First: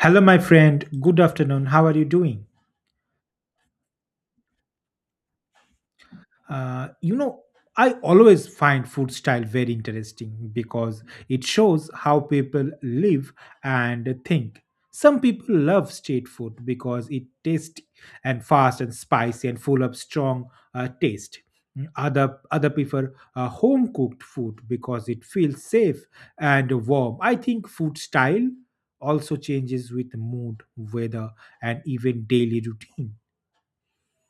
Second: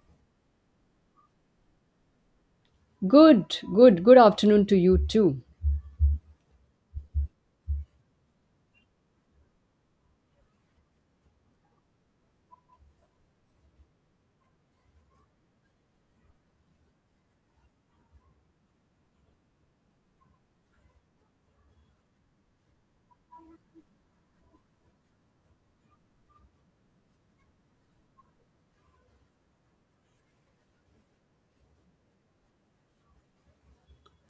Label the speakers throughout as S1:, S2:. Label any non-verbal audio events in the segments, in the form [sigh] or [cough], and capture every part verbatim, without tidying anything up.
S1: Hello, my friend. Good afternoon. How are you doing?
S2: Good, good, good afternoon to you too.
S1: Uh, you know, I always find food style very interesting because it shows how people live and think. Some people love street food because it tasty and fast and spicy and full of strong uh, taste. Mm, Other other prefer uh, home cooked food because it feels safe and warm. I think food style also changes with mood, weather, and even daily routine.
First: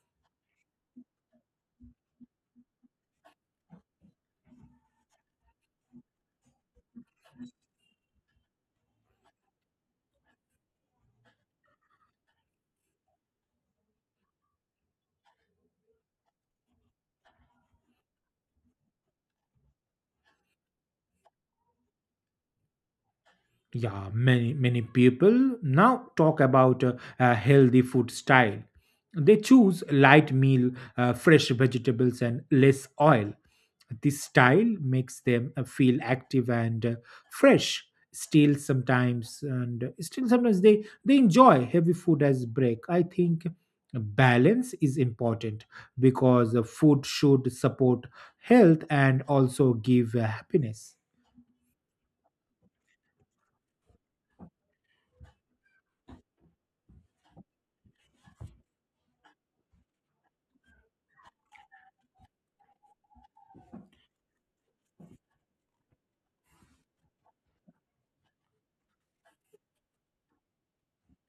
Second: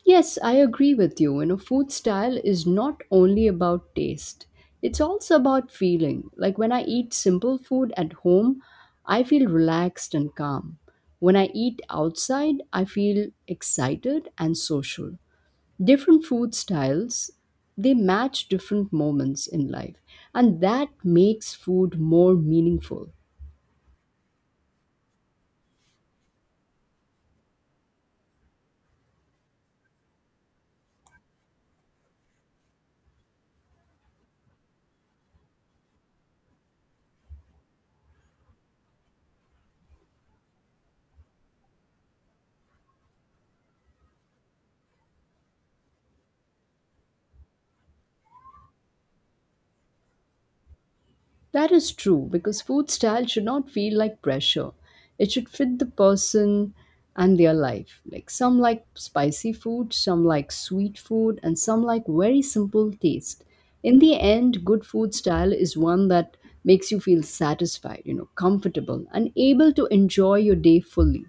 S2: Yes, I agree with you. You know, food style is not only about taste, it's also about feeling. Like when I eat simple food at home, I feel relaxed and calm. When I eat outside, I feel excited and social. Different food styles, they match different moments in life, and that makes food more meaningful.
S1: Yeah, many many people now talk about uh, a healthy food style. They choose light meal, uh, fresh vegetables and less oil. This style makes them uh, feel active and uh, fresh. Still sometimes and still sometimes they they enjoy heavy food as break. I think balance is important because uh, food should support health and also give uh, happiness.
S2: That is true because food style should not feel like pressure. It should fit the person and their life. Like some like spicy food, some like sweet food, and some like very simple taste. In the end, good food style is one that makes you feel satisfied, you know, comfortable and able to enjoy your day fully.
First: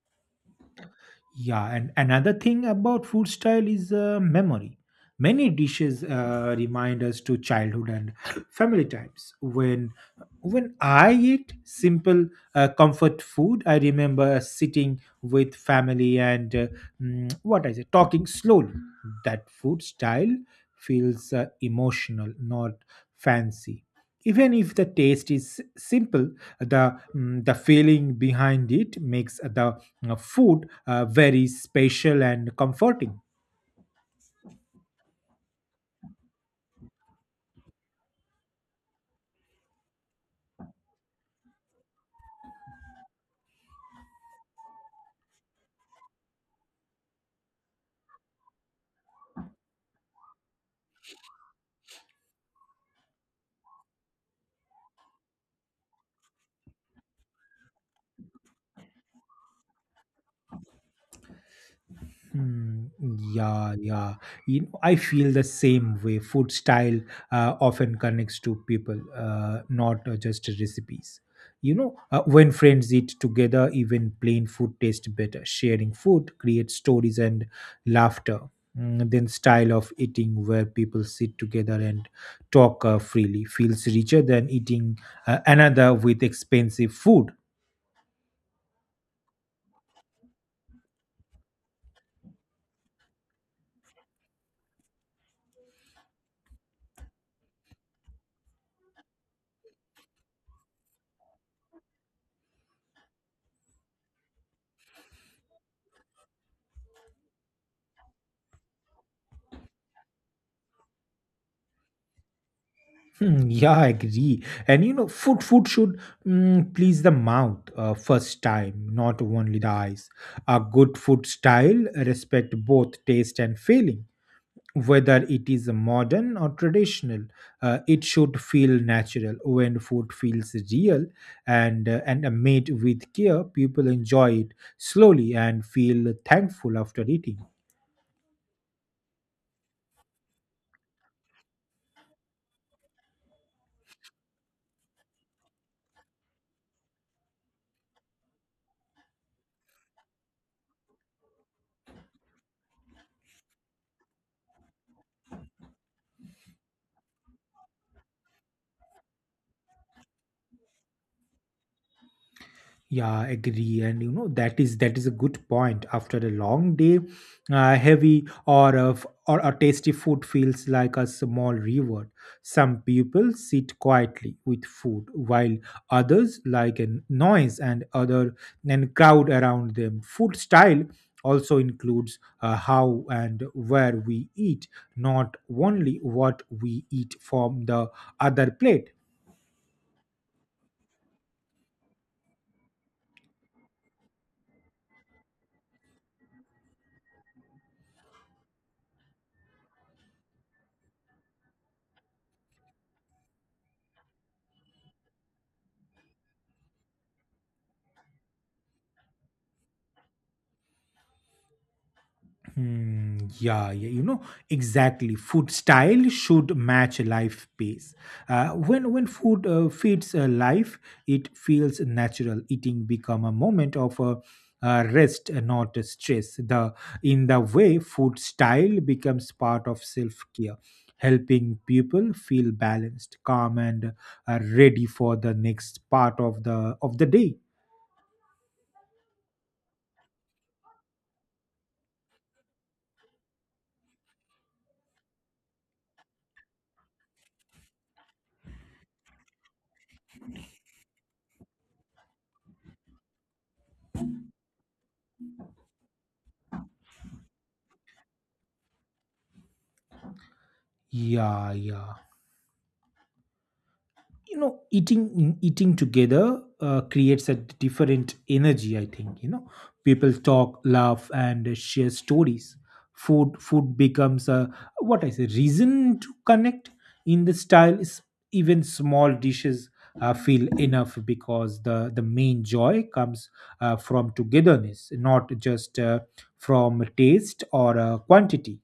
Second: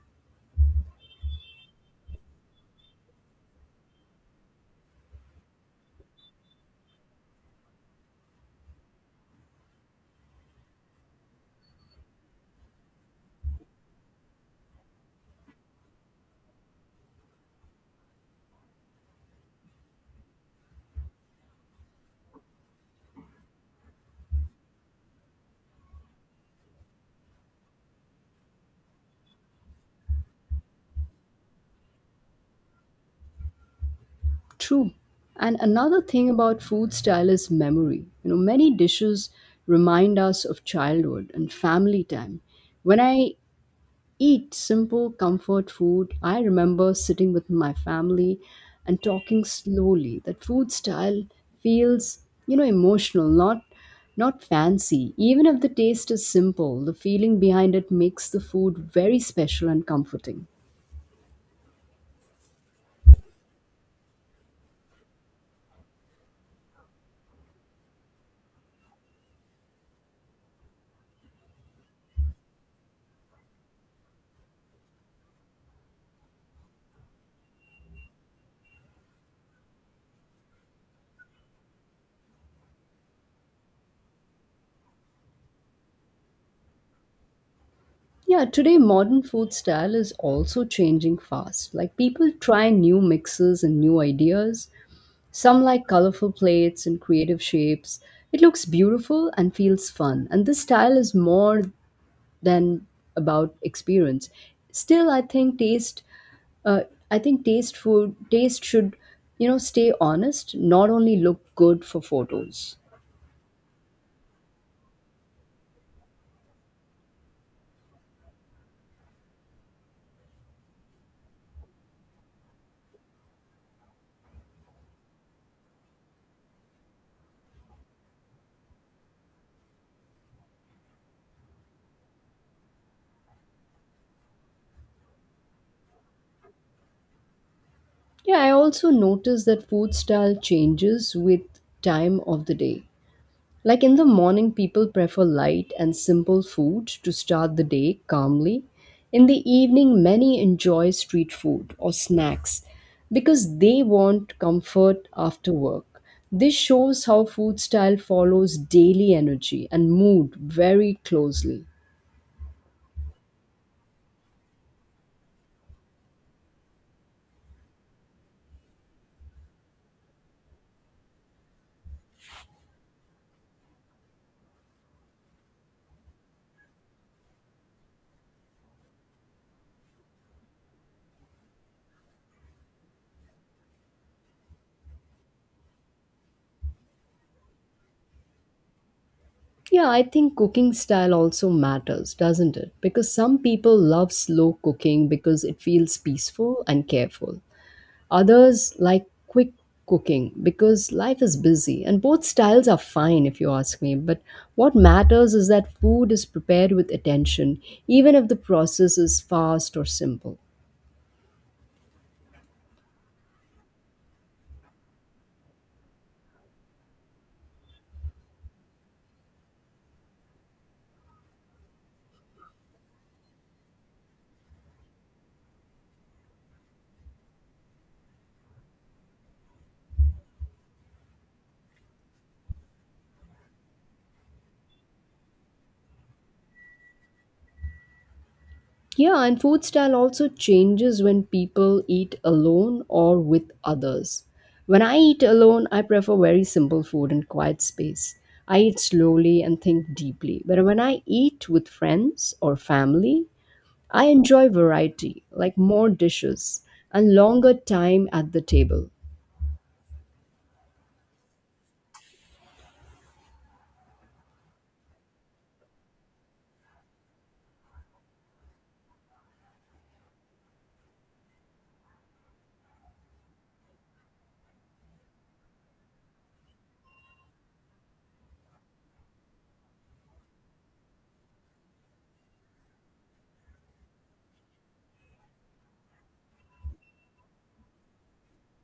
S1: Yeah, and another thing about food style is uh, memory. Many dishes uh, remind us to childhood and [clears throat] family times. When when I eat simple uh, comfort food, I remember sitting with family and uh, mm, what I say, talking slowly. That food style feels uh, emotional, not fancy. Even if the taste is simple, the mm, the feeling behind it makes the uh, food uh, very special and comforting.
S2: True. And another thing about food style is memory. You know, many dishes remind us of childhood and family time. When I eat simple comfort food. I remember sitting with my family and talking slowly. That food style feels, you know, emotional, not not fancy. Even if the taste is simple, the feeling behind it makes the food very special and comforting.
S1: Mm, yeah, yeah. You know, I feel the same way. Food style uh, often connects to people, uh, not uh, just recipes. You know, uh, when friends eat together, even plain food tastes better. Sharing food creates stories and laughter. Mm, then style of eating where people sit together and talk uh, freely feels richer than eating uh, another with expensive food.
S2: Yeah, today modern food style is also changing fast. Like people try new mixes and new ideas. Some like colorful plates and creative shapes. It looks beautiful and feels fun. And this style is more than about experience. Still, I think taste, uh, I think taste food taste should, you know, stay honest, not only look good for photos.
S1: Hmm. Yeah, I agree. And you know, food food should mm, please the mouth uh, first time, not only the eyes. A good food style respect both taste and feeling. Whether it is modern or traditional, uh, it should feel natural. When food feels real and uh, and made with care, people enjoy it slowly and feel thankful after eating.
S2: Yeah, I also noticed that food style changes with time of the day. Like in the morning, people prefer light and simple food to start the day calmly. In the evening, many enjoy street food or snacks because they want comfort after work. This shows how food style follows daily energy and mood very closely.
S1: Yeah, agree, and you know that is that is a good point. After a long day, uh, heavy or a, f- or a tasty food feels like a small reward. Some people sit quietly with food while others like a noise and other and crowd around them. Food style also includes uh, how and where we eat, not only what we eat from the other plate.
S2: Yeah, I think cooking style also matters, doesn't it? Because some people love slow cooking because it feels peaceful and careful. Others like quick cooking because life is busy, and both styles are fine if you ask me. But what matters is that food is prepared with attention, even if the process is fast or simple.
S1: Hmm. Yeah, yeah, you know exactly. Food style should match life pace. Uh, when when food uh, feeds uh, life, it feels natural. Eating become a moment of uh, uh, rest, uh, not uh, stress. The in the way food style becomes part of self care, helping people feel balanced, calm, and uh, ready for the next part of the of the day.
S2: Yeah, and food style also changes when people eat alone or with others. When I eat alone, I prefer very simple food and quiet space. I eat slowly and think deeply. But when I eat with friends or family, I enjoy variety, like more dishes and longer time at the table.
S1: Yeah, yeah. You know, eating eating together uh, creates a different energy, I think. You know, people talk, laugh and share stories. Food food becomes a, what I say, reason to connect. In the style is, even small dishes uh, feel enough because the the main joy comes uh, from togetherness, not just uh, from taste or uh, quantity.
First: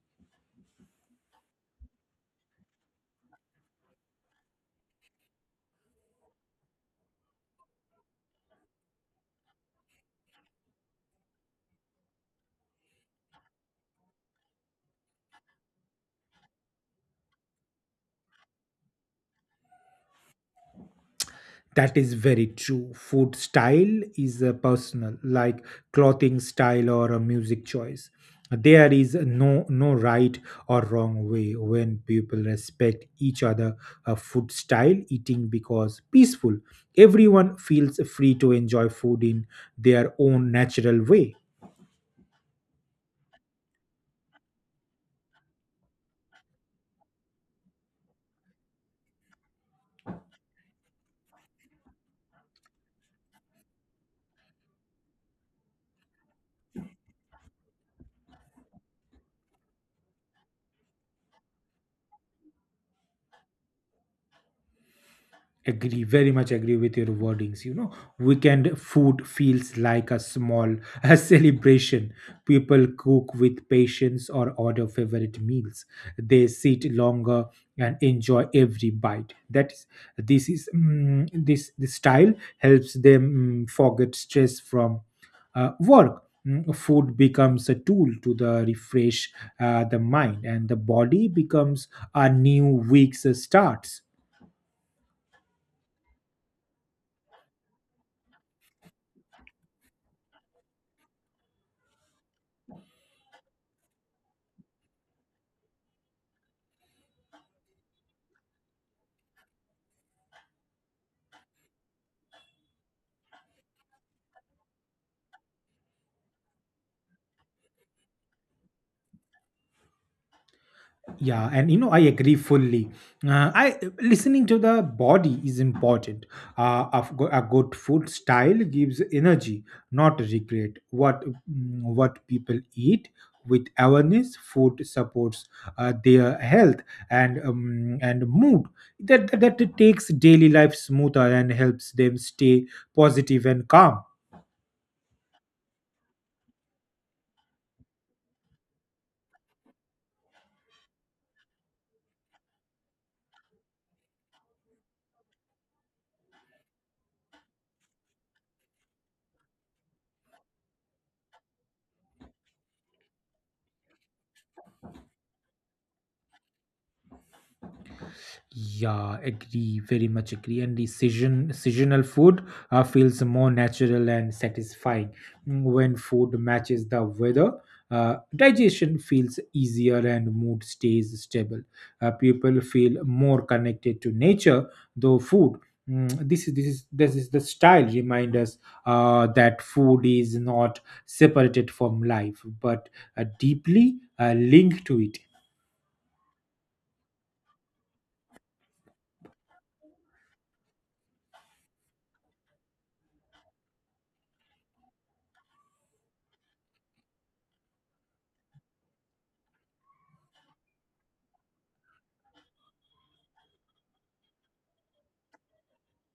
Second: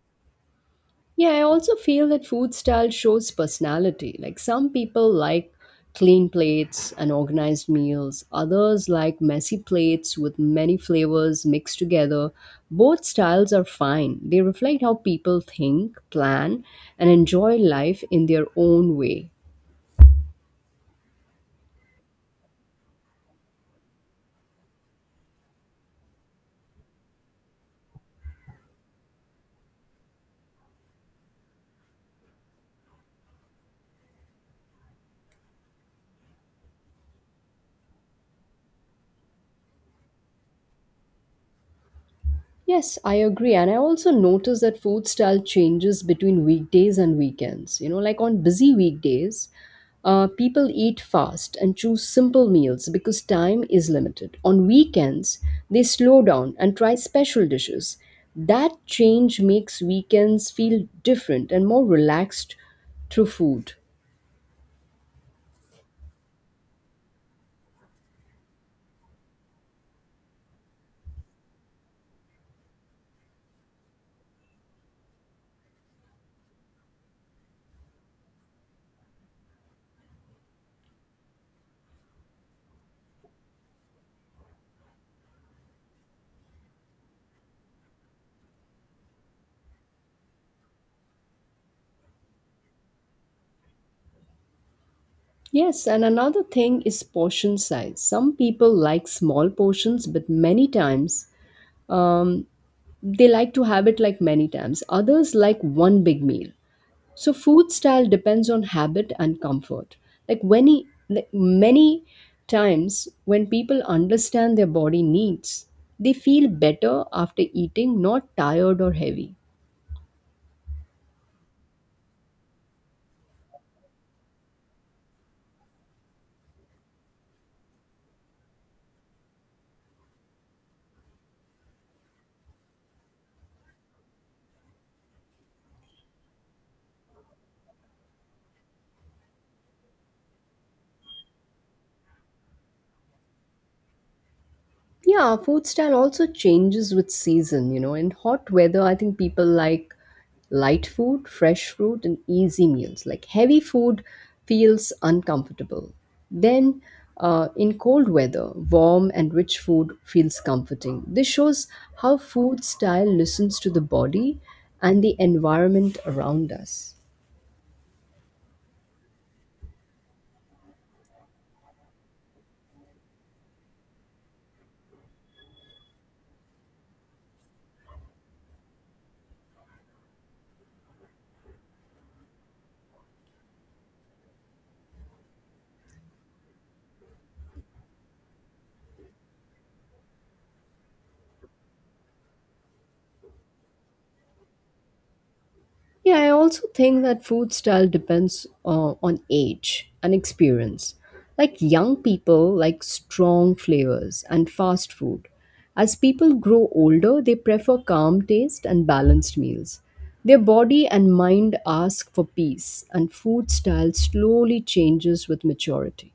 S2: Yeah, I also feel that food style shows personality. Like some people like clean plates and organized meals, others like messy plates with many flavors mixed together. Both styles are fine. They reflect how people think, plan, and enjoy life in their own way.
S1: That is very true. Food style is uh, personal, like clothing style or a music choice. There is no no right or wrong way. When people respect each other uh, food style eating because peaceful, everyone feels free to enjoy food in their own natural way.
S2: Yes, I agree. And I also notice that food style changes between weekdays and weekends. You know, like on busy weekdays, uh, people eat fast and choose simple meals because time is limited. On weekends, they slow down and try special dishes. That change makes weekends feel different and more relaxed through food.
S1: Agree, very much agree with your wordings. You know, weekend food feels like a small [laughs] a celebration. People cook with patience or order favorite meals. They sit longer and enjoy every bite. That is this is mm, this this style helps them, mm, forget stress from uh, work. Mm, food becomes a tool to the refresh uh, the mind, and the body becomes a new week's start.
S2: Yes, and another thing is portion size. Some people like small portions, but many times, um, they like to have it, like many times others like one big meal. So food style depends on habit and comfort. Like when he, like many times when people understand their body needs, they feel better after eating, not tired or heavy.
S1: Yeah, and you know, I agree fully. uh, i listening to the body is important. Uh, a, f- a good food style gives energy, not regret. What mm, what people eat with awareness, food supports uh, their health and um, and mood. That, that that takes daily life smoother and helps them stay positive and calm.
S2: Yeah, food style also changes with season, you know. In hot weather, I think people like light food, fresh fruit, and easy meals. Like heavy food feels uncomfortable. Then, uh, in cold weather, warm and rich food feels comforting. This shows how food style listens to the body and the environment around us.
S1: Yeah, agree, very much agree. And the season, seasonal food uh, feels more natural and satisfying. Mm, when food matches the weather, Uh, digestion feels easier and mood stays stable. Uh, people feel more connected to nature, though food. mm, This is this is this is the style remind us uh, that food is not separated from life, but uh, deeply uh, linked to it.
S2: Yeah, I also think that food style depends uh, on age and experience. Like young people like strong flavors and fast food. As people grow older, they prefer calm taste and balanced meals. Their body and mind ask for peace, and food style slowly changes with maturity.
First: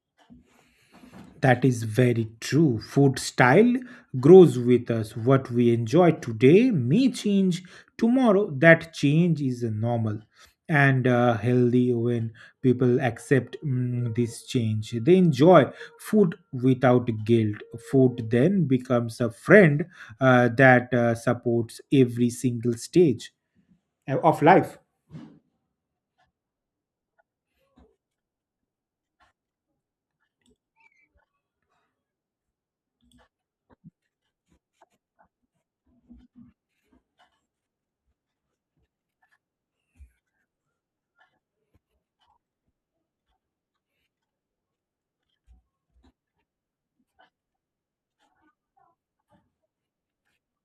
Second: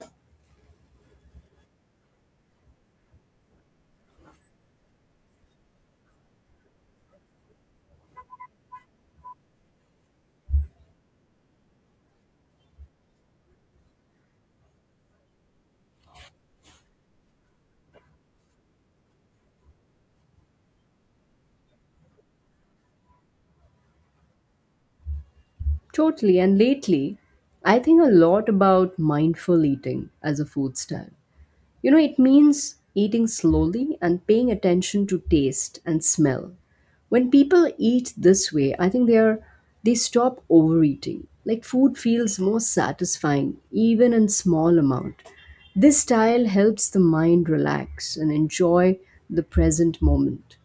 S1: That is very true. Food style grows with us. What we enjoy today may change tomorrow. That change is normal and uh, healthy. When people accept mm, this change, they enjoy food without guilt. Food then becomes a friend uh, that uh, supports every single stage uh, of life.
S2: Totally, and lately, I think a lot about mindful eating as a food style. You know, it means eating slowly and paying attention to taste and smell. When people eat this way, I think they are they stop overeating. Like food feels more satisfying even in small amount. This style helps the mind relax and enjoy the present moment.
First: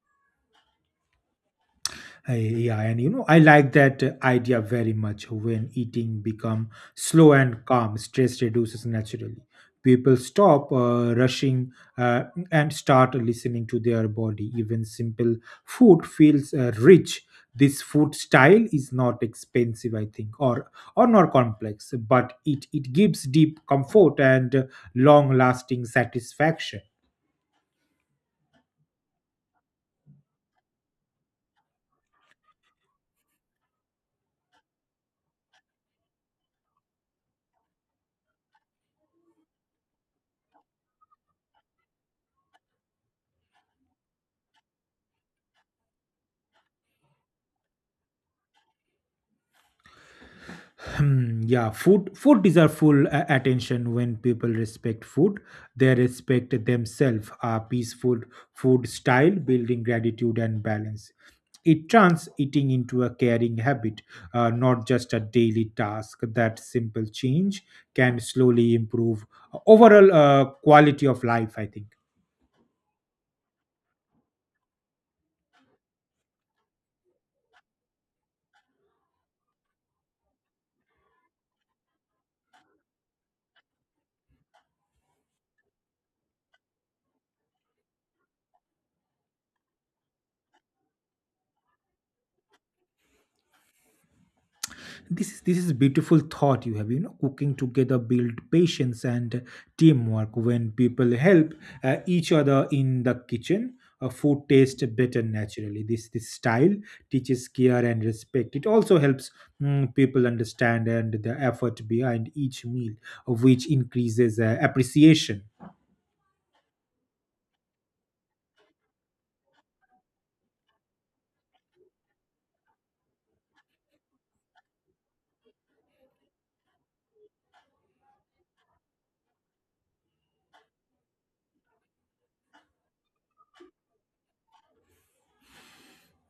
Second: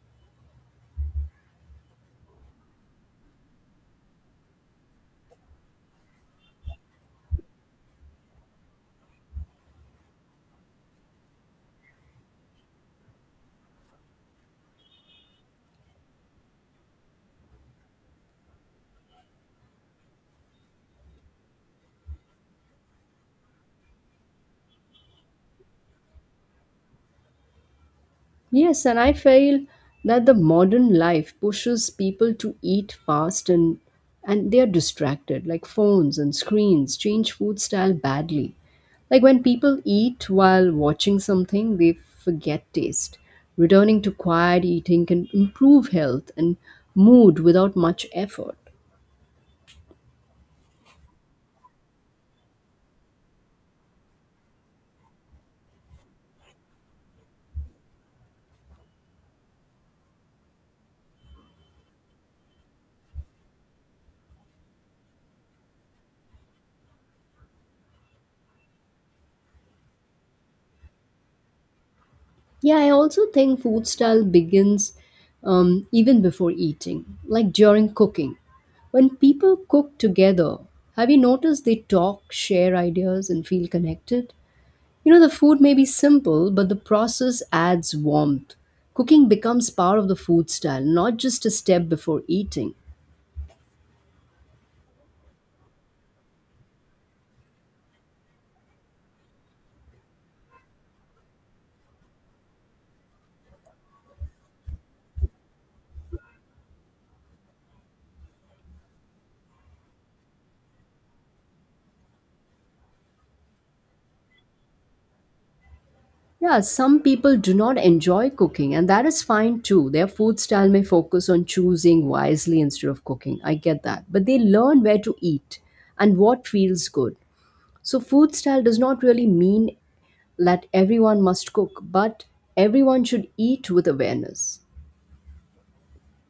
S1: Uh, yeah, and you know, I like that uh, idea very much. When eating become slow and calm, stress reduces naturally. People stop uh, rushing uh, and start listening to their body. Even simple food feels uh, rich. This food style is not expensive, I think, or or not complex, but it it gives deep comfort and long lasting satisfaction.
S2: Yes, and I feel that the modern life pushes people to eat fast, and and they are distracted, like phones and screens change food style badly. Like when people eat while watching something, they forget taste. Returning to quiet eating can improve health and mood without much effort.
S1: Hmm, yeah, food food deserve full uh, attention. When people respect food, they respect themselves. A peaceful food style building gratitude and balance. It turns eating into a caring habit, uh, not just a daily task. That simple change can slowly improve overall uh, quality of life, I think.
S2: Yeah, I also think food style begins, um, even before eating, like during cooking. When people cook together, have you noticed they talk, share ideas, and feel connected? You know, the food may be simple, but the process adds warmth. Cooking becomes part of the food style, not just a step before eating.
S1: this is this is beautiful thought you have. You know, cooking together build patience and teamwork. When people help uh, each other in the kitchen, uh, food tastes better naturally. This this style teaches care and respect. It also helps, mm, people understand and the effort behind each meal, of which increases uh, appreciation.
S2: Yeah, some people do not enjoy cooking, and that is fine too. Their food style may focus on choosing wisely instead of cooking. I get that. But they learn where to eat and what feels good. So, food style does not really mean that everyone must cook, but everyone should eat with awareness.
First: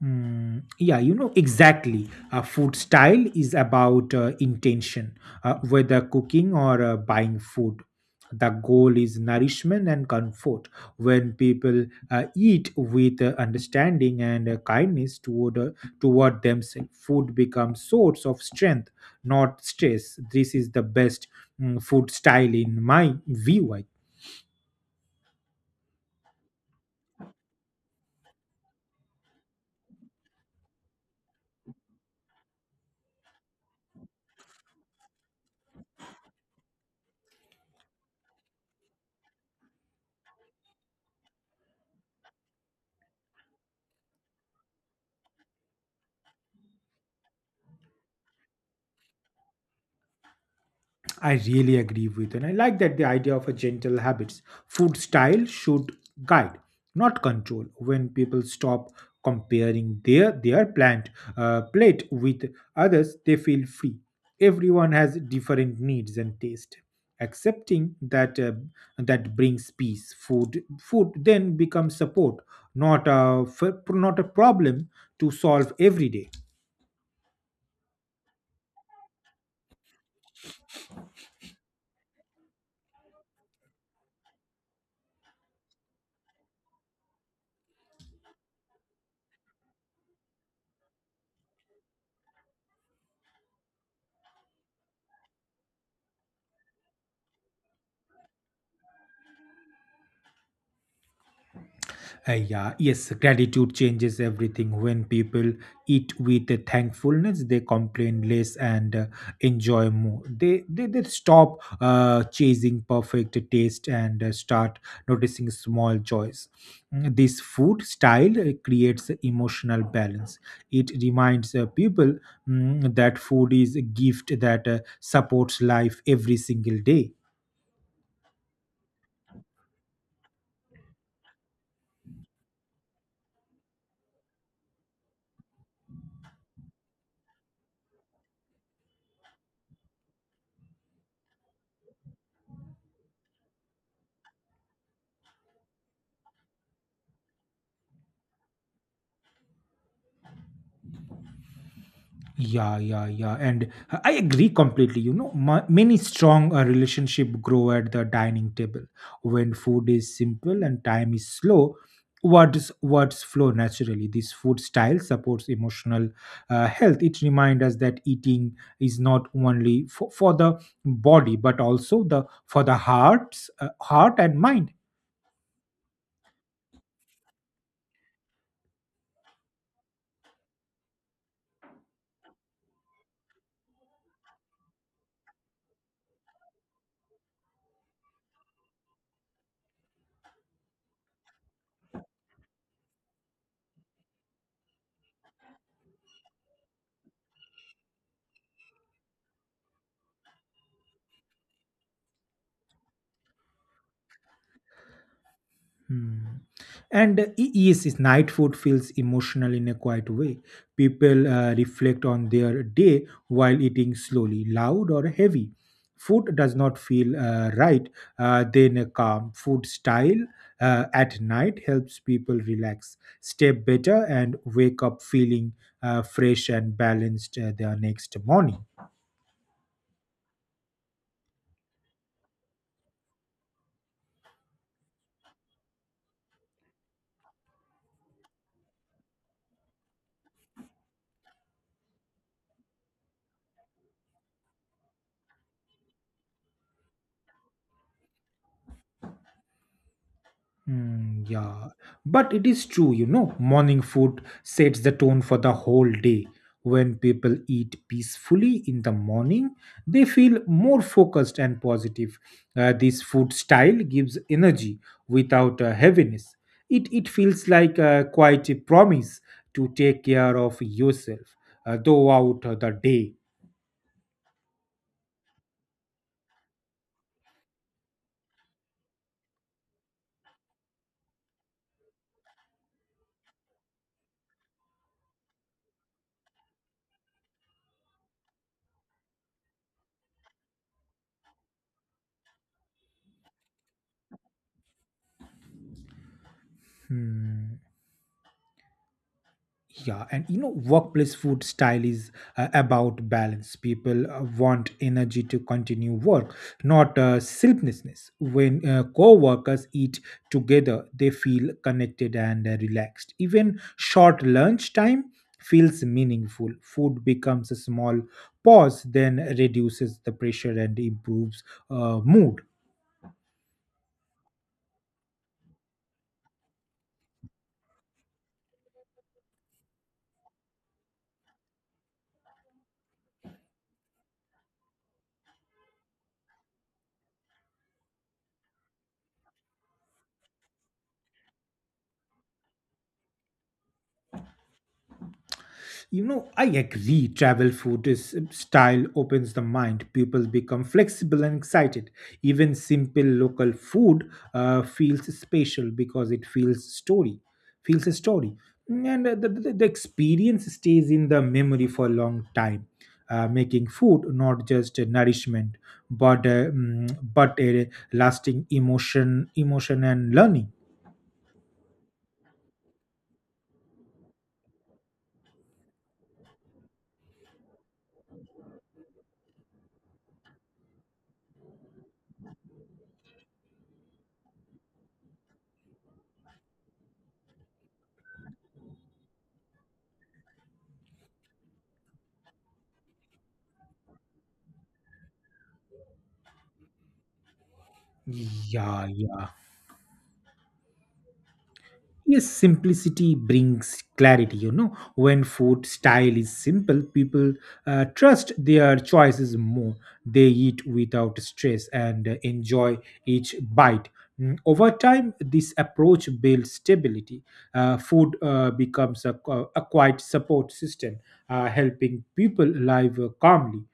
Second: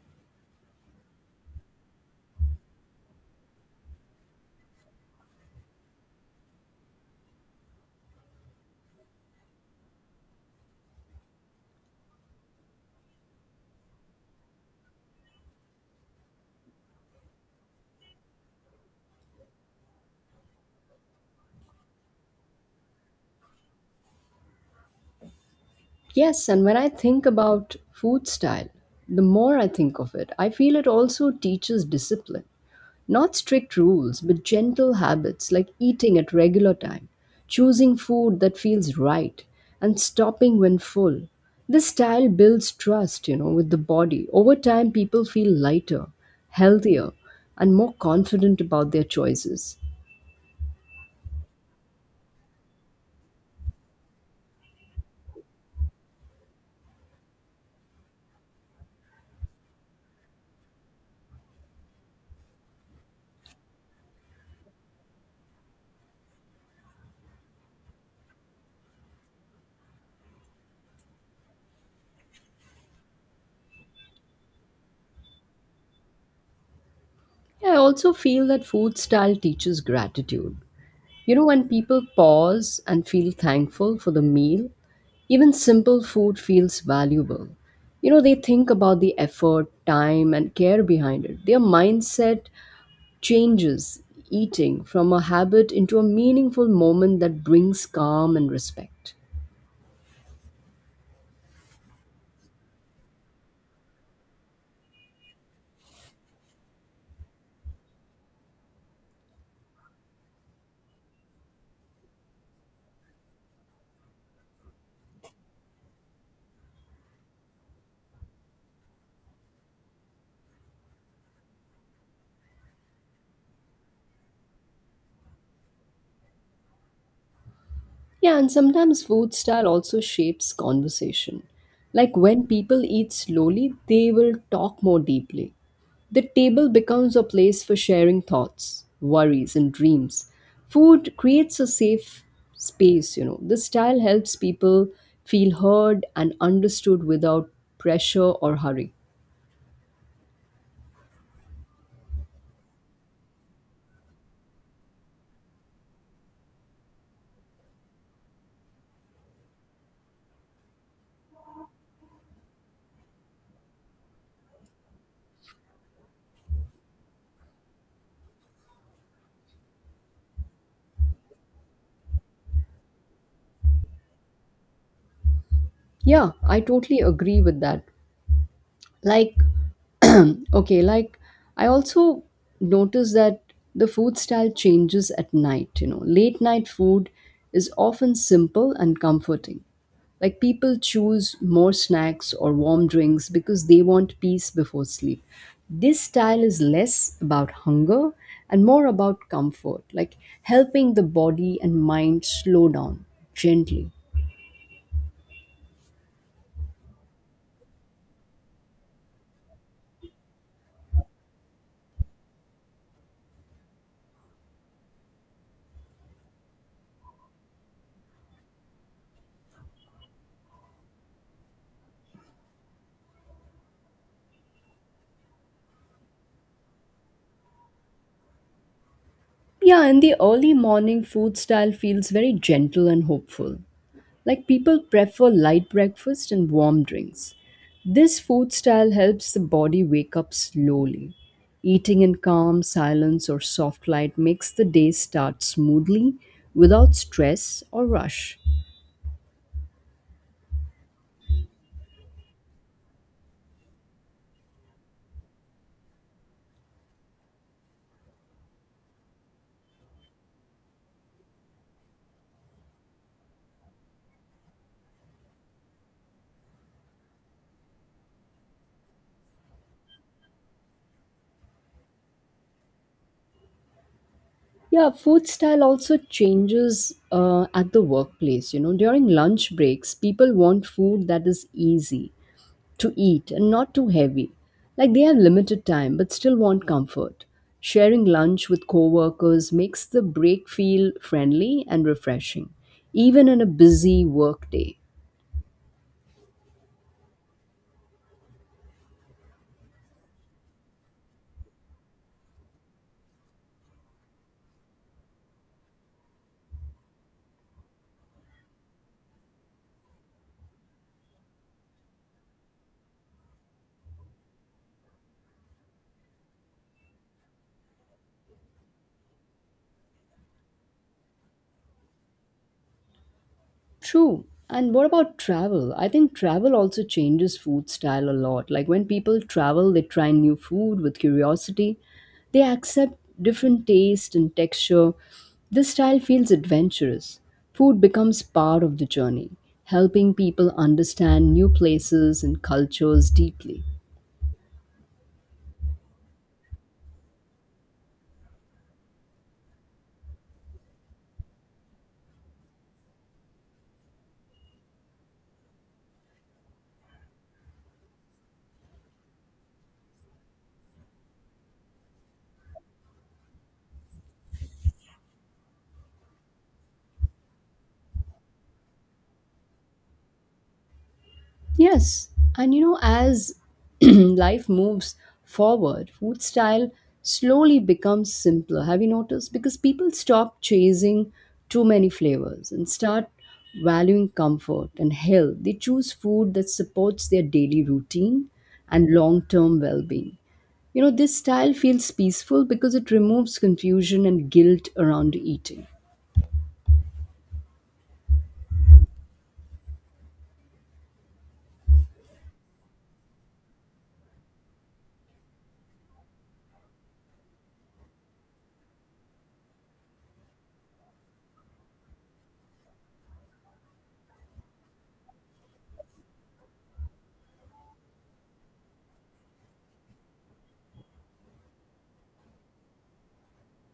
S1: Mm, yeah, you know exactly. Uh, food style is about uh, intention, uh, whether cooking or uh, buying food. The goal is nourishment and comfort. When people uh, eat with uh, understanding and uh, kindness toward uh, toward themselves, food becomes source of strength, not stress. This is the best, mm, food style in my view. I
S2: Yes, and when I think about food style, the more I think of it, I feel it also teaches discipline. Not strict rules, but gentle habits like eating at regular time, choosing food that feels right, and stopping when full. This style builds trust, you know, with the body. Over time, people feel lighter, healthier, and more confident about their choices.
S1: I really agree with, and I like that the idea of a gentle habits. Food style should guide, not control. When people stop comparing their their plant uh, plate with others, they feel free. Everyone has different needs and taste. Accepting that uh, that brings peace. Food food then becomes support, not a f- not a problem to solve every day.
S2: I also feel that food style teaches gratitude. You know, when people pause and feel thankful for the meal, even simple food feels valuable. You know, they think about the effort, time, and care behind it. Their mindset changes eating from a habit into a meaningful moment that brings calm and respect.
S1: Uh, yeah, yes, gratitude changes everything. When people eat with a thankfulness, they complain less and uh, enjoy more. They they, they stop uh, chasing perfect taste and uh, start noticing small joys. Mm, this food style uh, creates emotional balance. It reminds uh, people, mm, that food is a gift that uh, supports life every single day.
S2: Yeah, and sometimes food style also shapes conversation. Like when people eat slowly, they will talk more deeply. The table becomes a place for sharing thoughts, worries, and dreams. Food creates a safe space, you know. This style helps people feel heard and understood without pressure or hurry.
S1: Yeah, yeah, yeah. And I agree completely. You know, ma- many strong uh, relationship grow at the dining table. When food is simple and time is slow, Words words flow naturally. This food style supports emotional uh, health. It reminds us that eating is not only for, for the body, but also the for the hearts, uh, heart and mind.
S2: Yeah, I totally agree with that. Like [clears throat] okay, like I also notice that the food style changes at night. You know, late night food is often simple and comforting. Like people choose more snacks or warm drinks because they want peace before sleep. This style is less about hunger and more about comfort, like helping the body and mind slow down gently.
S1: Hmm. And uh, y- yes, yes, night food feels emotional in a quiet way. People uh, reflect on their day while eating slowly, loud or heavy. Food does not feel uh, right. Uh, then a calm food style uh, at night helps people relax, sleep better, and wake up feeling uh, fresh and balanced uh, the next morning.
S2: Yeah, in the early morning food style feels very gentle and hopeful. Like people prefer light breakfast and warm drinks. This food style helps the body wake up slowly. Eating in calm silence or soft light makes the day start smoothly without stress or rush.
S1: Hmm. Yeah, but it is true, you know, morning food sets the tone for the whole day. When people eat peacefully in the morning, they feel more focused and positive. Uh, this food style gives energy without uh, heaviness. It, it feels like uh, quite a promise to take care of yourself uh, throughout the day.
S2: Yeah, food style also changes uh, at the workplace. You know, during lunch breaks, people want food that is easy to eat and not too heavy. Like they have limited time but still want comfort. Sharing lunch with coworkers makes the break feel friendly and refreshing, even in a busy work day.
S1: Hmm. Yeah, and you know, workplace food style is uh, about balance. People uh, want energy to continue work, not uh, sleeplessness. When uh, co-workers eat together, they feel connected and uh, relaxed. Even short lunch time feels meaningful. Food becomes a small pause, then reduces the pressure and improves uh, mood.
S2: True. And what about travel? I think travel also changes food style a lot. Like when people travel, they try new food with curiosity. They accept different taste and texture. This style feels adventurous. Food becomes part of the journey, helping people understand new places and cultures deeply.
S1: You know, I agree. Travel food is uh, style opens the mind. People become flexible and excited. Even simple local food uh, feels special because it feels story, feels a story, and uh, the, the, the experience stays in the memory for a long time. Uh, making food not just a nourishment, but uh, mm, but a lasting emotion, emotion and learning.
S2: Yes, and you know, as [clears throat] life moves forward, food style slowly becomes simpler. Have you noticed? Because people stop chasing too many flavors and start valuing comfort and health. They choose food that supports their daily routine and long term well being. You know, this style feels peaceful because it removes confusion and guilt around eating.
S1: Yeah, yeah. Yes, simplicity brings clarity. You know, when food style is simple, people uh, trust their choices more. They eat without stress and uh, enjoy each bite. Mm, over time, this approach builds stability. Uh, food uh, becomes a, qu- a quiet support system, uh, helping people live uh, calmly,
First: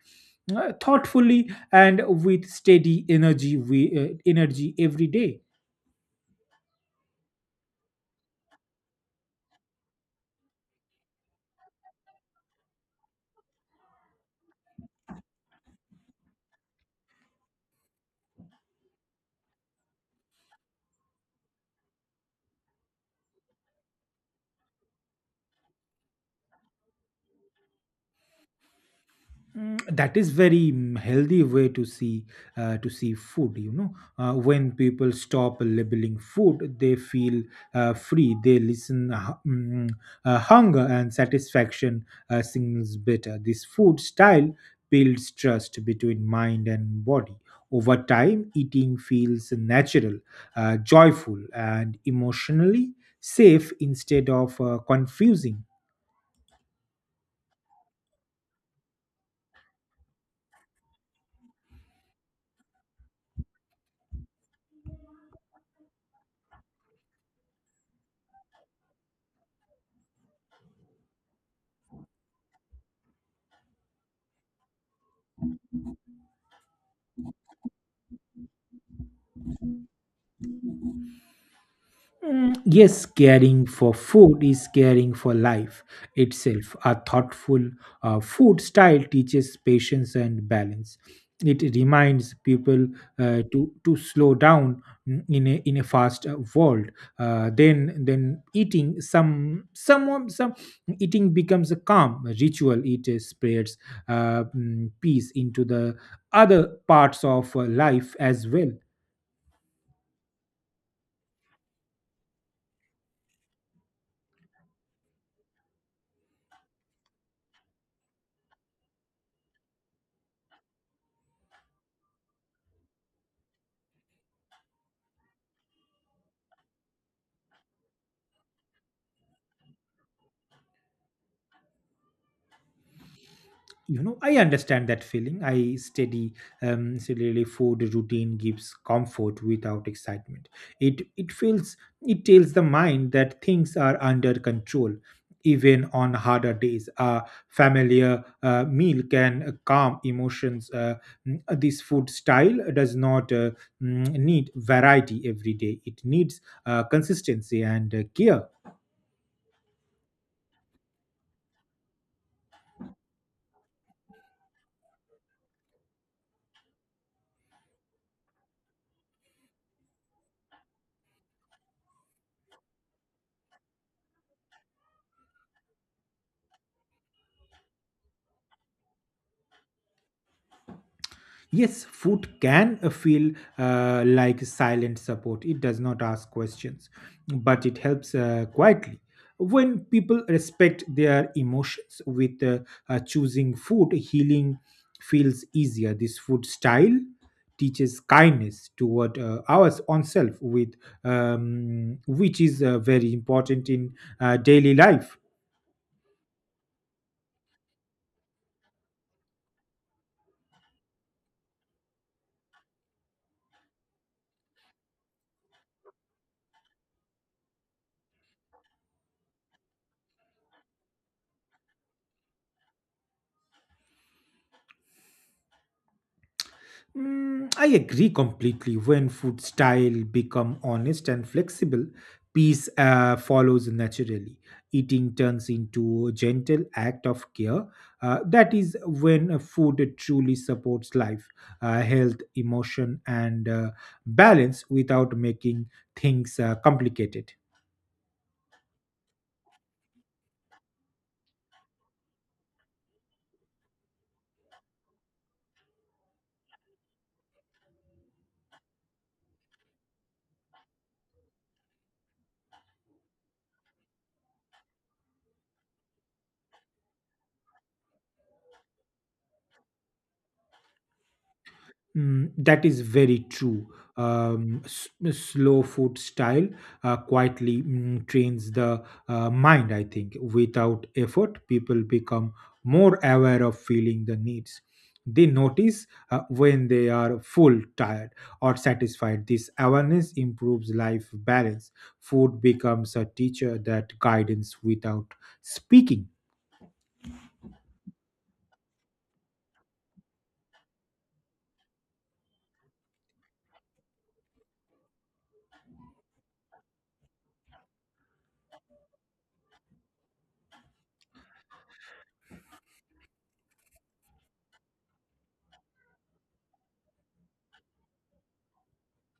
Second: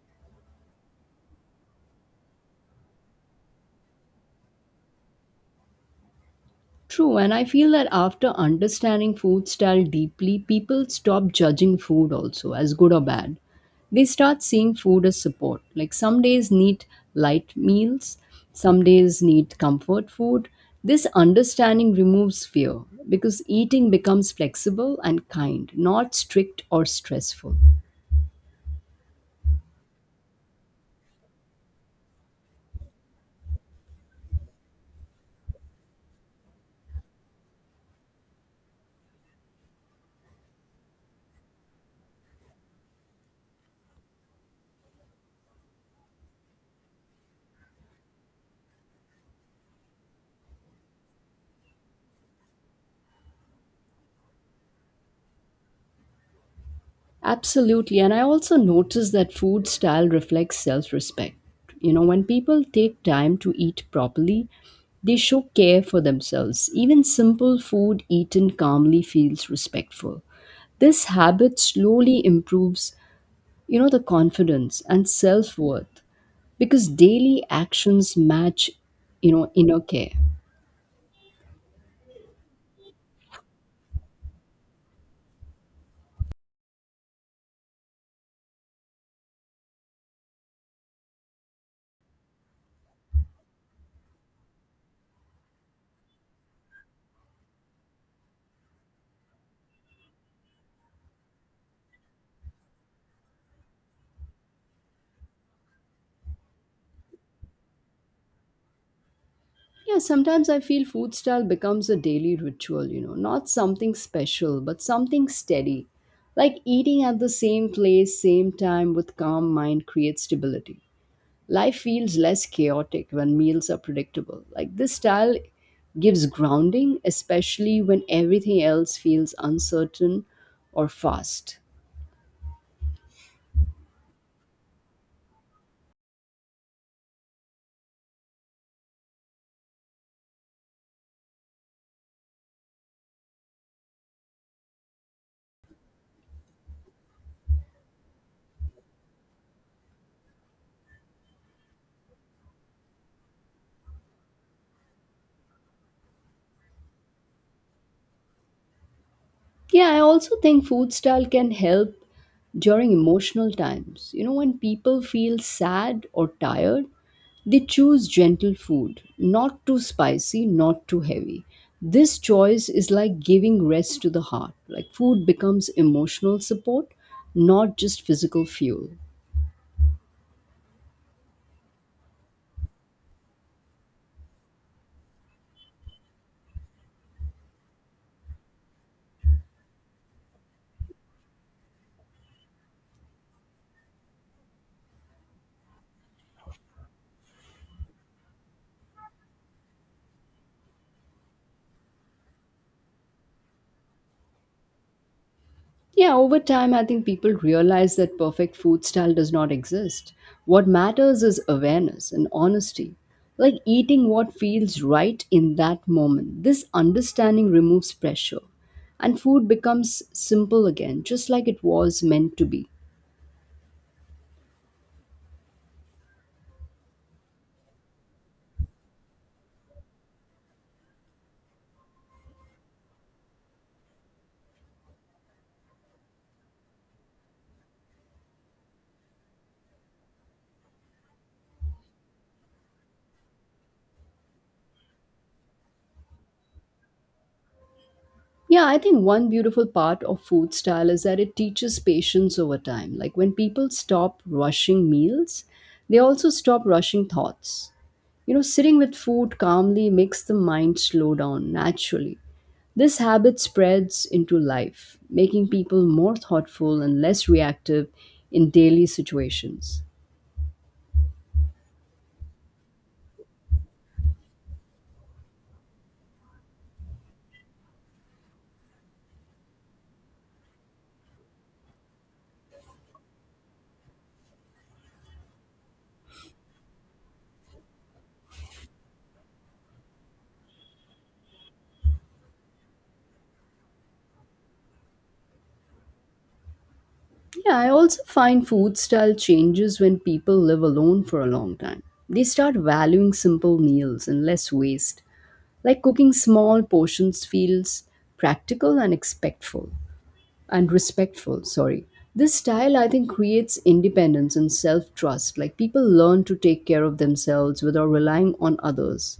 S1: uh, thoughtfully, and with steady energy, we, uh, energy every day.
S2: True, and I feel that after understanding food style deeply, people stop judging food also as good or bad. They start seeing food as support. Like some days need light meals, some days need comfort food. This understanding removes fear because eating becomes flexible and kind, not strict or stressful.
S1: Mm, that is very mm, healthy way to see uh, to see food you know uh, when people stop labeling food they feel uh, free. They listen uh, hu- mm, mm, uh, hunger and satisfaction uh, sings better. This food style builds trust between mind and body. Over time eating feels natural, uh, joyful and emotionally safe instead of uh, confusing.
S2: Absolutely. And I also notice that food style reflects self respect. You know, when people take time to eat properly, they show care for themselves. Even simple food eaten calmly feels respectful. This habit slowly improves, you know, the confidence and self worth because daily actions match, you know, inner care.
S1: Yes, caring for food is caring for life itself. A thoughtful uh, food style teaches patience and balance. It reminds people uh, to to slow down mm, in a in a fast uh, world. Uh, then then eating some someone some Eating becomes a calm ritual. It uh, spreads uh, mm, peace into the other parts of uh, life as well.
S2: Yeah, sometimes I feel food style becomes a daily ritual, you know, not something special, but something steady. Like eating at the same place, same time with calm mind creates stability. Life feels less chaotic when meals are predictable. Like this style gives grounding, especially when everything else feels uncertain or fast.
S1: You know, I understand that feeling. I steady um steadily food routine gives comfort without excitement. it it feels it tells the mind that things are under control. Even on harder days a familiar uh, meal can calm emotions. Uh, mm, this food style does not uh, mm, need variety every day. It needs uh, consistency and uh, care.
S2: Yeah, I also think food style can help during emotional times. You know, when people feel sad or tired, they choose gentle food, not too spicy, not too heavy. This choice is like giving rest to the heart. Like food becomes emotional support, not just physical fuel.
S1: Yes, food can uh, feel uh, like silent support. It does not ask questions, but it helps uh, quietly. When people respect their emotions with uh, uh, choosing food, healing feels easier. This food style teaches kindness toward uh, ours oneself, with um, which is uh, very important in uh, daily life.
S2: Yeah, over time, I think people realize that perfect food style does not exist. What matters is awareness and honesty, like eating what feels right in that moment. This understanding removes pressure, and food becomes simple again, just like it was meant to be.
S1: Mm, I agree completely. When food style become honest and flexible, peace uh, follows naturally. Eating turns into a gentle act of care. Uh, that is when a food truly supports life, uh, health, emotion, and uh, balance without making things uh, complicated.
S2: Yeah, I think one beautiful part of food style is that it teaches patience over time. Like when people stop rushing meals, they also stop rushing thoughts. You know, sitting with food calmly makes the mind slow down naturally. This habit spreads into life, making people more thoughtful and less reactive in daily situations.
S1: Mm, that is very true. Um, s- slow food style uh, quietly mm, trains the uh, mind, I think. Without effort, people become more aware of feeling the needs. They notice uh, when they are full, tired, or satisfied. This awareness improves life balance. Food becomes a teacher that guidance without speaking.
S2: Yeah, I also find food style changes when people live alone for a long time. They start valuing simple meals and less waste. Like cooking small portions feels practical and expectful and respectful, sorry. This style, I think, creates independence and self-trust. Like people learn to take care of themselves without relying on others.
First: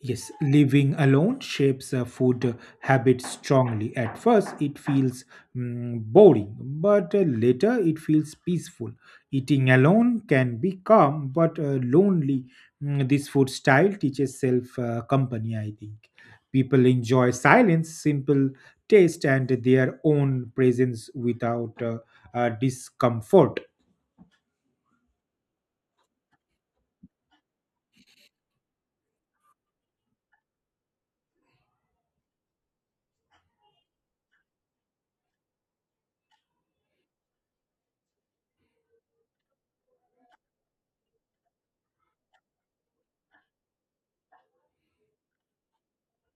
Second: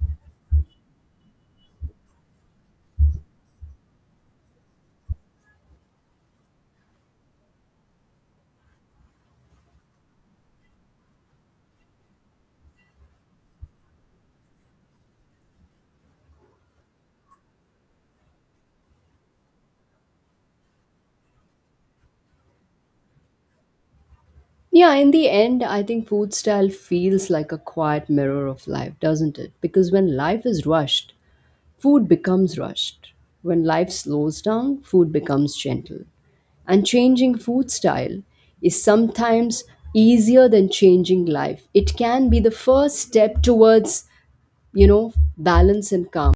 S1: Yes, living alone shapes a food uh, habit strongly. At first, it feels mm, boring, but uh, later it feels peaceful. Eating alone can be calm but uh, lonely. Mm, this food style teaches self uh, company, I think. People enjoy silence, simple taste, and their own presence without uh, uh, discomfort.
S2: Yeah, in the end, I think food style feels like a quiet mirror of life, doesn't it? Because when life is rushed, food becomes rushed. When life slows down, food becomes gentle. And changing food style is sometimes easier than changing life. It can be the first step towards, you know, balance and calm.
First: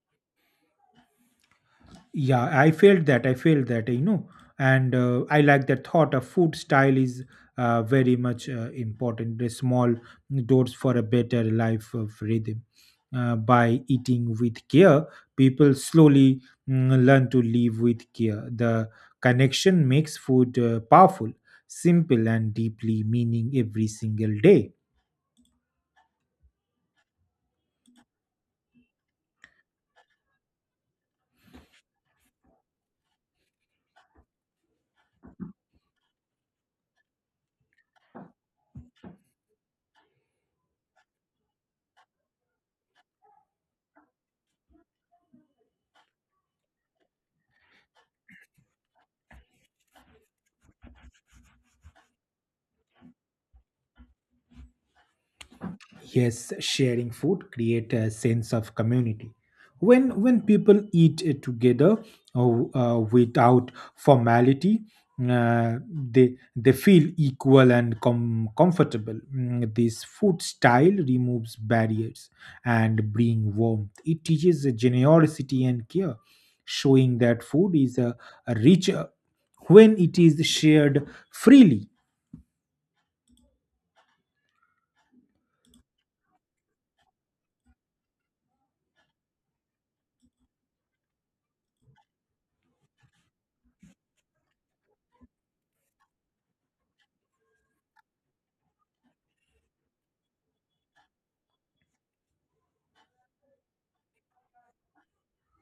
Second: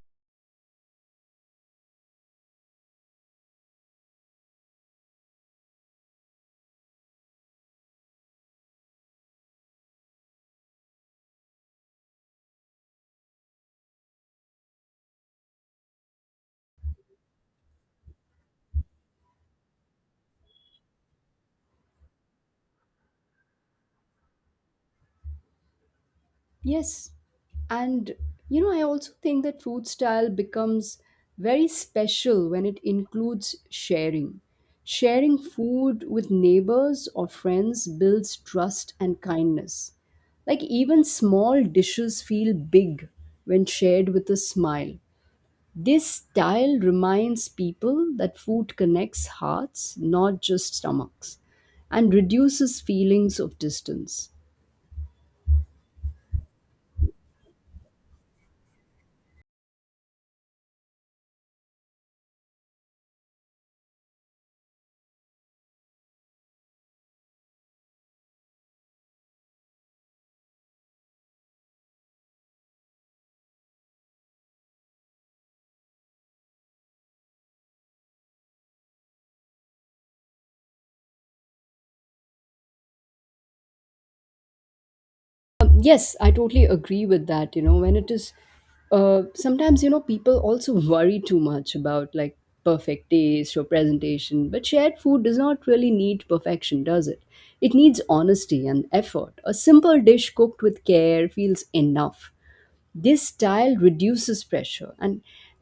S1: Yeah, I felt that. I felt that, you know, and uh, I like that thought. A food style is uh, very much uh, important. The small doors for a better life of rhythm. Uh, by eating with care, people slowly mm, learn to live with care. The connection makes food uh, powerful, simple, and deeply meaning every single day.
S2: Yes. And, you know, I also think that food style becomes very special when it includes sharing. Sharing food with neighbors or friends builds trust and kindness. Like, even small dishes feel big when shared with a smile. This style reminds people that food connects hearts, not just stomachs, and reduces feelings of distance.
S1: Yes, sharing food create a sense of community. When when people eat uh, together uh, uh, without formality, uh, they they feel equal and com- comfortable. Mm, This food style removes barriers and bring warmth. It teaches generosity and care, showing that food is a, a richer when it is shared freely.
S2: Um, yes, I totally agree with that. You know, when it is uh, sometimes, you know, people also [laughs] worry too much about like perfect taste or presentation, but shared food does not really need perfection, does it? It needs honesty and effort. A simple dish cooked with care feels enough. This style reduces pressure and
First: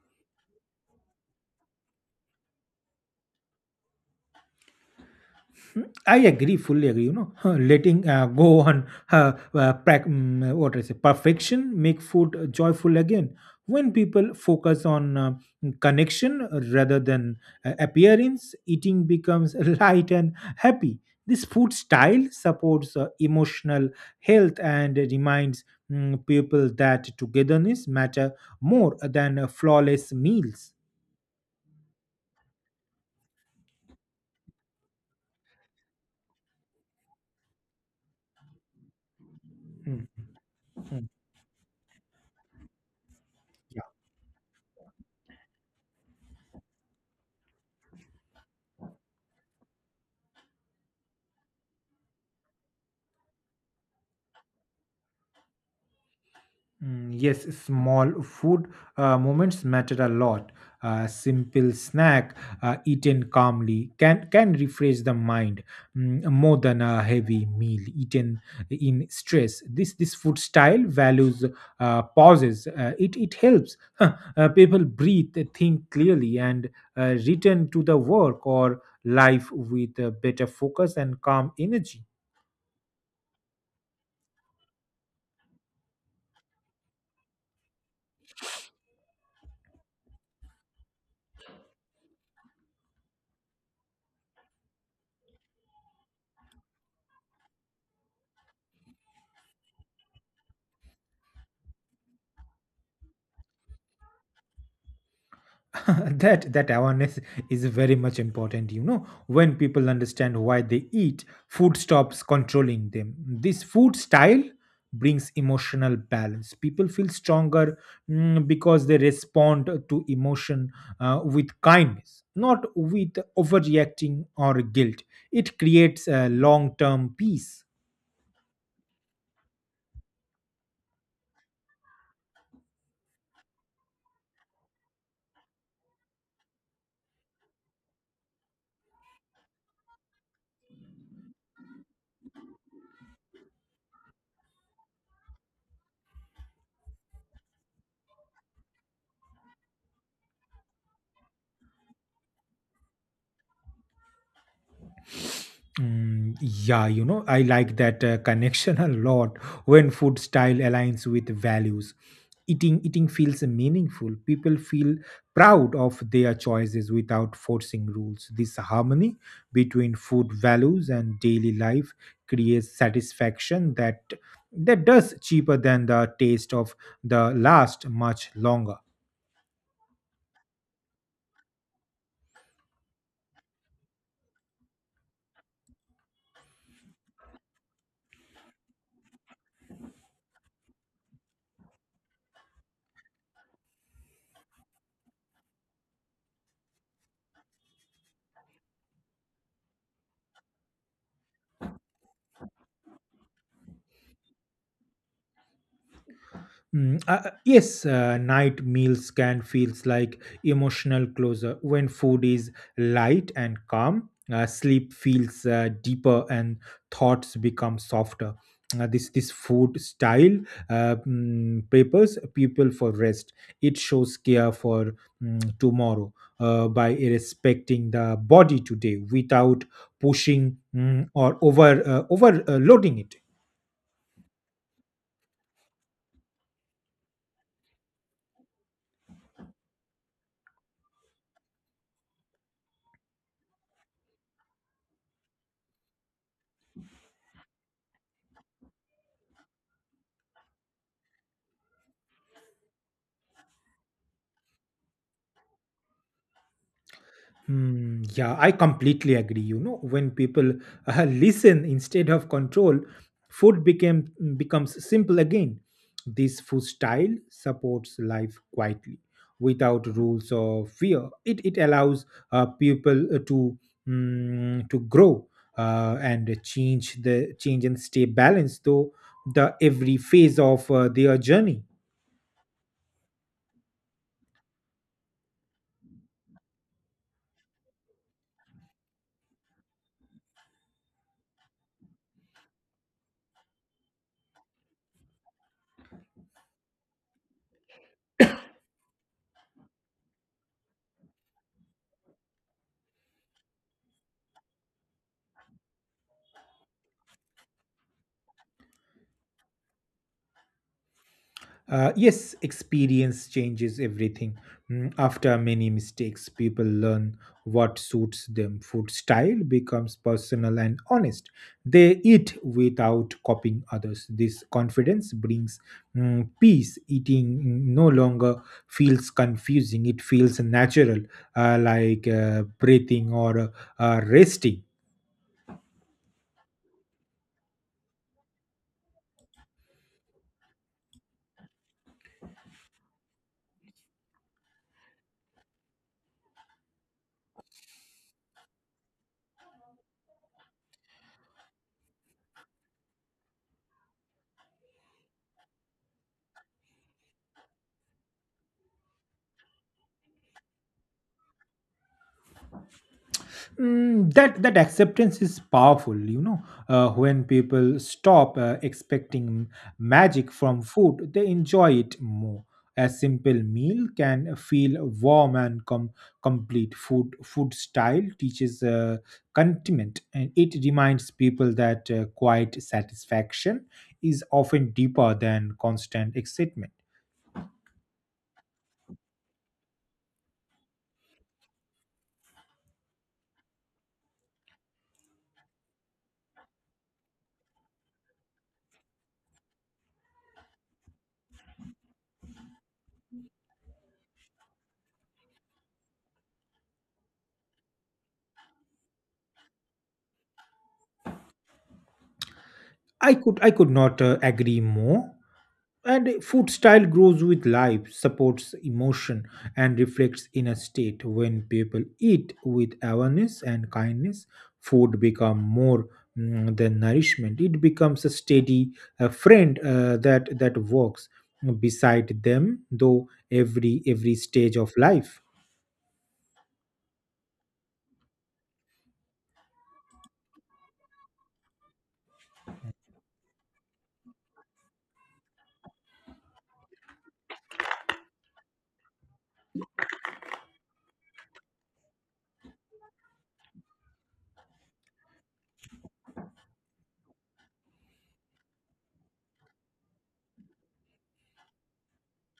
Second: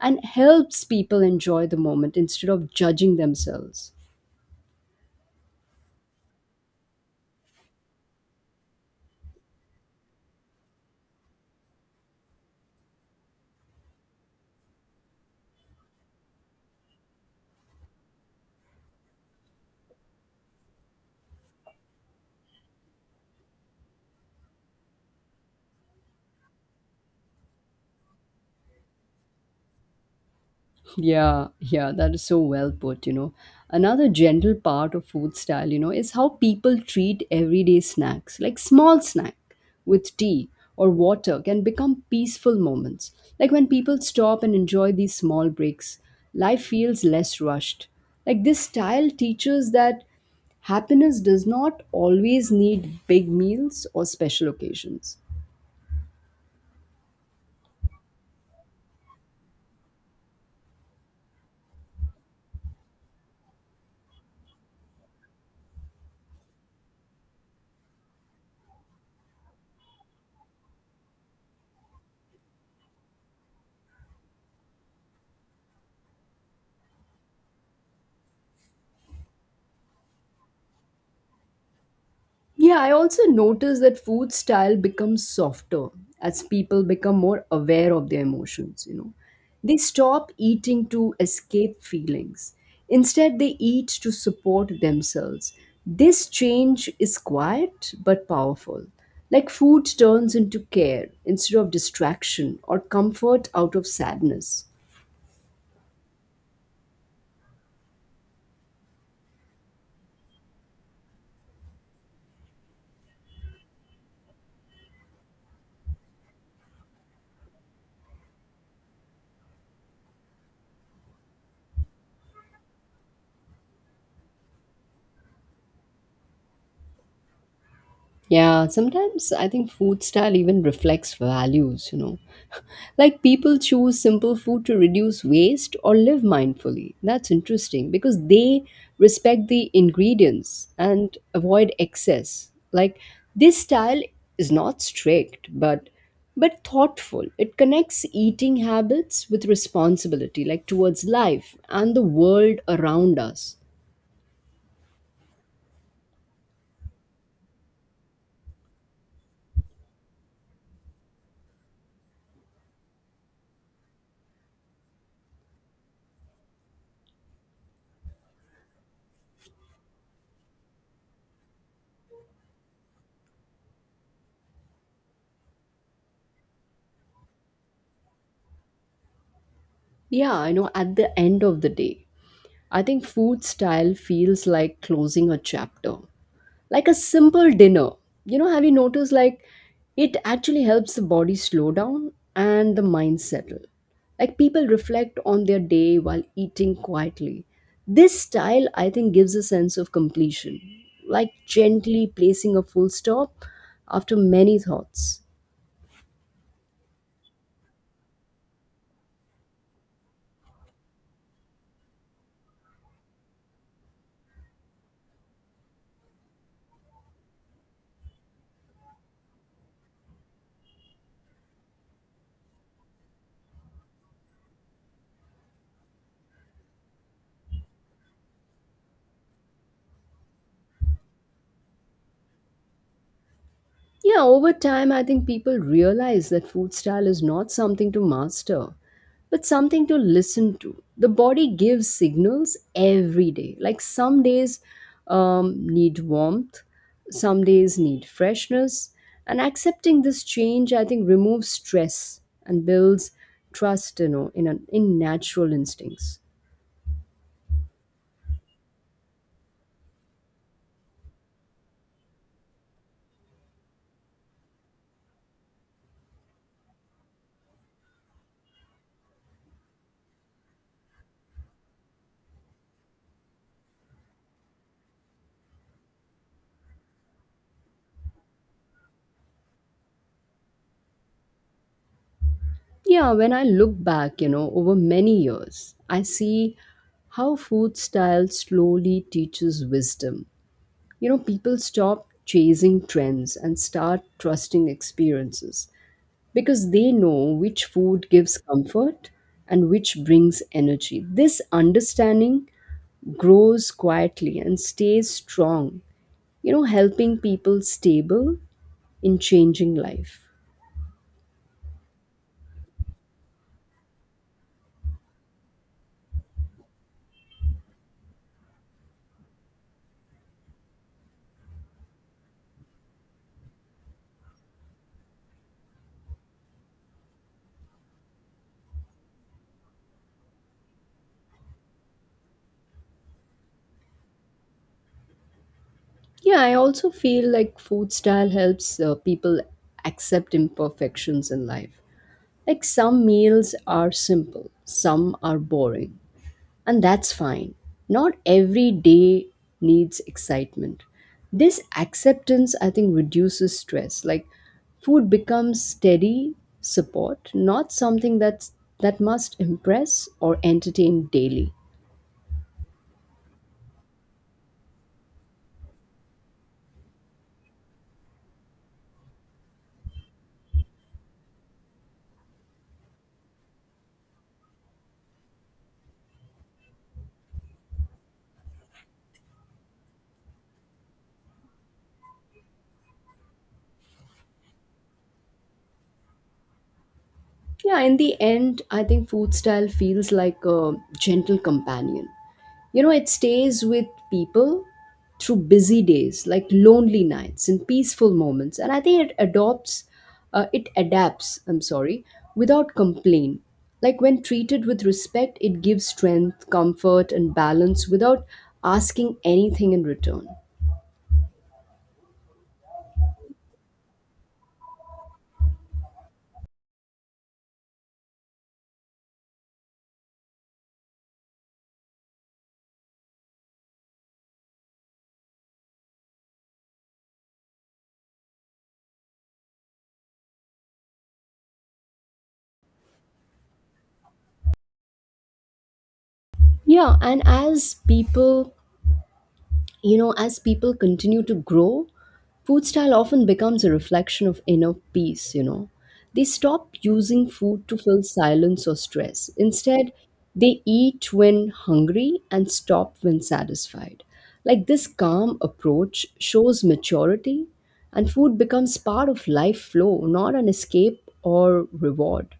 S2: and helps people enjoy the moment instead of judging themselves.
S1: I agree, fully agree. You know, [laughs] letting uh, go on uh, uh, prac- mm, what is it, perfection make food joyful again. When people focus on uh, connection rather than uh, appearance, eating becomes [laughs] light and happy. This food style supports uh, emotional health and reminds mm, people that togetherness matter more than uh, flawless meals.
S2: Yeah, yeah, that is so well put, you know. Another general part of food style, you know, is how people treat everyday snacks. Like small snack
S1: Mm.
S2: with tea or water can become peaceful moments. Like when people stop and enjoy these small breaks, life feels less rushed. Like this style teaches that happiness does not always need big meals or special occasions.
S1: Mm, Yes, small food uh, moments matter a lot. A simple snack uh, eaten calmly can can refresh the mind mm, more than a heavy meal eaten in stress. This this food style values uh, pauses. Uh, it it helps [laughs] uh, people breathe, think clearly, and uh, return to the work or life with a better focus and calm energy.
S2: Yeah, I also notice that food style becomes softer as people become more aware of their emotions, you know. They stop eating to escape feelings. Instead, they eat to support themselves. This change is quiet but powerful. Like food turns into care instead of distraction or comfort out of sadness.
S1: [laughs] that that awareness is very much important. You know, when people understand why they eat, food stops controlling them. This food style brings emotional balance. People feel stronger mm, because they respond to emotion uh, with kindness, not with overreacting or guilt. It creates a long term peace.
S2: Yeah, sometimes I think food style even reflects values, you know. [laughs] Like people choose simple food to reduce waste or live mindfully. That's interesting because they respect the ingredients and avoid excess. Like this style is not strict, but but thoughtful. It connects eating habits with responsibility, like towards life and the world around us.
S1: Mm, yeah, you know, I like that uh, connection a lot. When food style aligns with values, Eating eating feels meaningful. People feel proud of their choices without forcing rules. This harmony between food values and daily life creates satisfaction that that does cheaper than the taste of the last much longer.
S2: Yeah, I know at the end of the day, I think food style feels like closing a chapter, like a simple dinner. You know, have you noticed like it actually helps the body slow down and the mind settle? Like people reflect on their day while eating quietly. This style, I think, gives a sense of completion, like gently placing a full stop after many thoughts.
S1: Mm, uh, uh, yes, uh, night meals can feels like emotional closure. When food is light and calm, uh, sleep feels uh, deeper and thoughts become softer. Uh, this this food style uh, mm, prepares people for rest. It shows care for mm, tomorrow uh, by respecting the body today without pushing mm, or over uh, overloading it.
S2: Yeah, over time, I think people realize that food style is not something to master, but something to listen to. The body gives signals every day. Like some days um, need warmth, some days need freshness. And accepting this change, I think, removes stress and builds trust, you know, in, an, in natural instincts.
S1: Hmm, yeah, I completely agree. You know, when people uh, [laughs] listen instead of control, food became becomes simple again. This food style supports life quietly without rules or fear. It it allows uh, people uh, to mm, to grow uh, and change the change and stay balanced though the every phase of uh, their journey.
S2: Yeah, when I look back, you know, over many years, I see how food style slowly teaches wisdom. You know, people stop chasing trends and start trusting experiences because they know which food gives comfort and which brings energy. This understanding grows quietly and stays strong, you know, helping people stable in changing life.
S1: Uh, yes, experience changes everything. Mm, After many mistakes, people learn what suits them. Food style becomes personal and honest. They eat without copying others. This confidence brings mm, peace. Eating mm, no longer feels confusing, it feels natural, uh, like uh, breathing or uh, uh, resting.
S2: Yeah, I also feel like food style helps uh, people accept imperfections in life. Like some meals are simple, some are boring, and that's fine. Not every day needs excitement. This acceptance, I think, reduces stress. Like food becomes steady support, not something that's that must impress or entertain daily.
S1: Mm, that that acceptance is powerful. You know, uh, when people stop uh, expecting magic from food they enjoy it more. A simple meal can feel warm and com- complete. Food food style teaches uh, contentment and it reminds people that uh, quiet satisfaction is often deeper than constant excitement.
S2: Yeah, in the end, I think food style feels like a gentle companion. You know, it stays with people through busy days, like lonely nights and peaceful moments. And I think it adopts, uh, it adapts, I'm sorry, without complaint. Like when treated with respect, it gives strength, comfort, and balance without asking anything in return.
S1: I could i could not uh, agree more. And food style grows with life, supports emotion, and reflects inner state. When people eat with awareness and kindness, food become more mm, than nourishment. It becomes a steady uh, friend uh, that that works beside them, though every every stage of life.
S2: Yeah, and as people You know, as people continue to grow, food style often becomes a reflection of inner peace, you know. They stop using food to fill silence or stress. Instead, they eat when hungry and stop when satisfied. Like this calm approach shows maturity, and food becomes part of life flow, not an escape or reward.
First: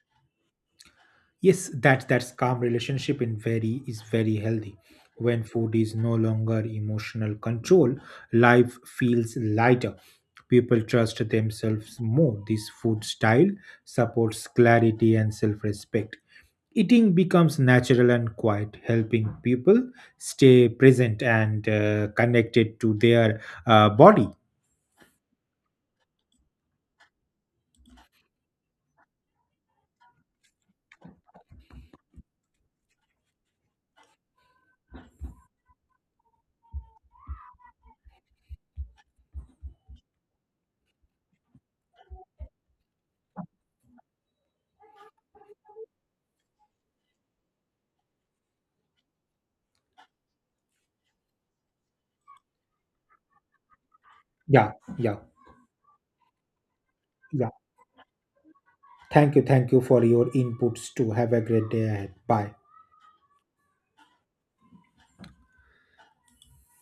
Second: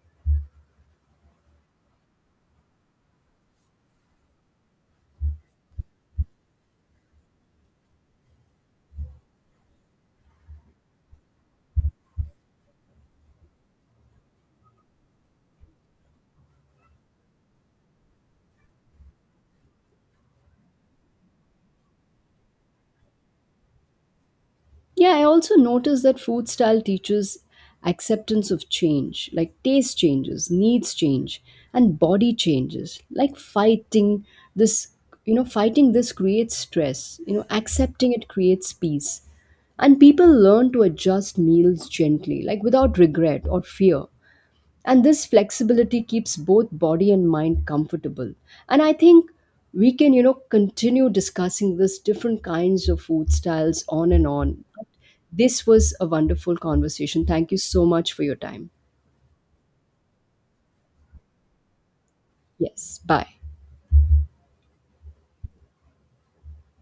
S1: Yes, that that's calm relationship in very is very healthy. When food is no longer emotional control, life feels lighter. People trust themselves more. This food style supports clarity and self-respect. Eating becomes natural and quiet, helping people stay present and uh, connected to their uh, body.
S2: Yeah, I also noticed that food style teaches acceptance of change, like taste changes, needs change, and body changes. Like fighting this, you know, fighting this creates stress, you know, accepting it creates peace. And people learn to adjust meals gently, like without regret or fear. And this flexibility keeps both body and mind comfortable. And I think we can, you know, continue discussing this different kinds of food styles on and on.
S1: Yeah, yeah,
S2: This was a wonderful conversation.
S1: yeah.
S2: Thank you so much for your time.
S1: Thank you, thank you for your inputs too. Have a great day ahead. Bye.
S2: Yes. Bye.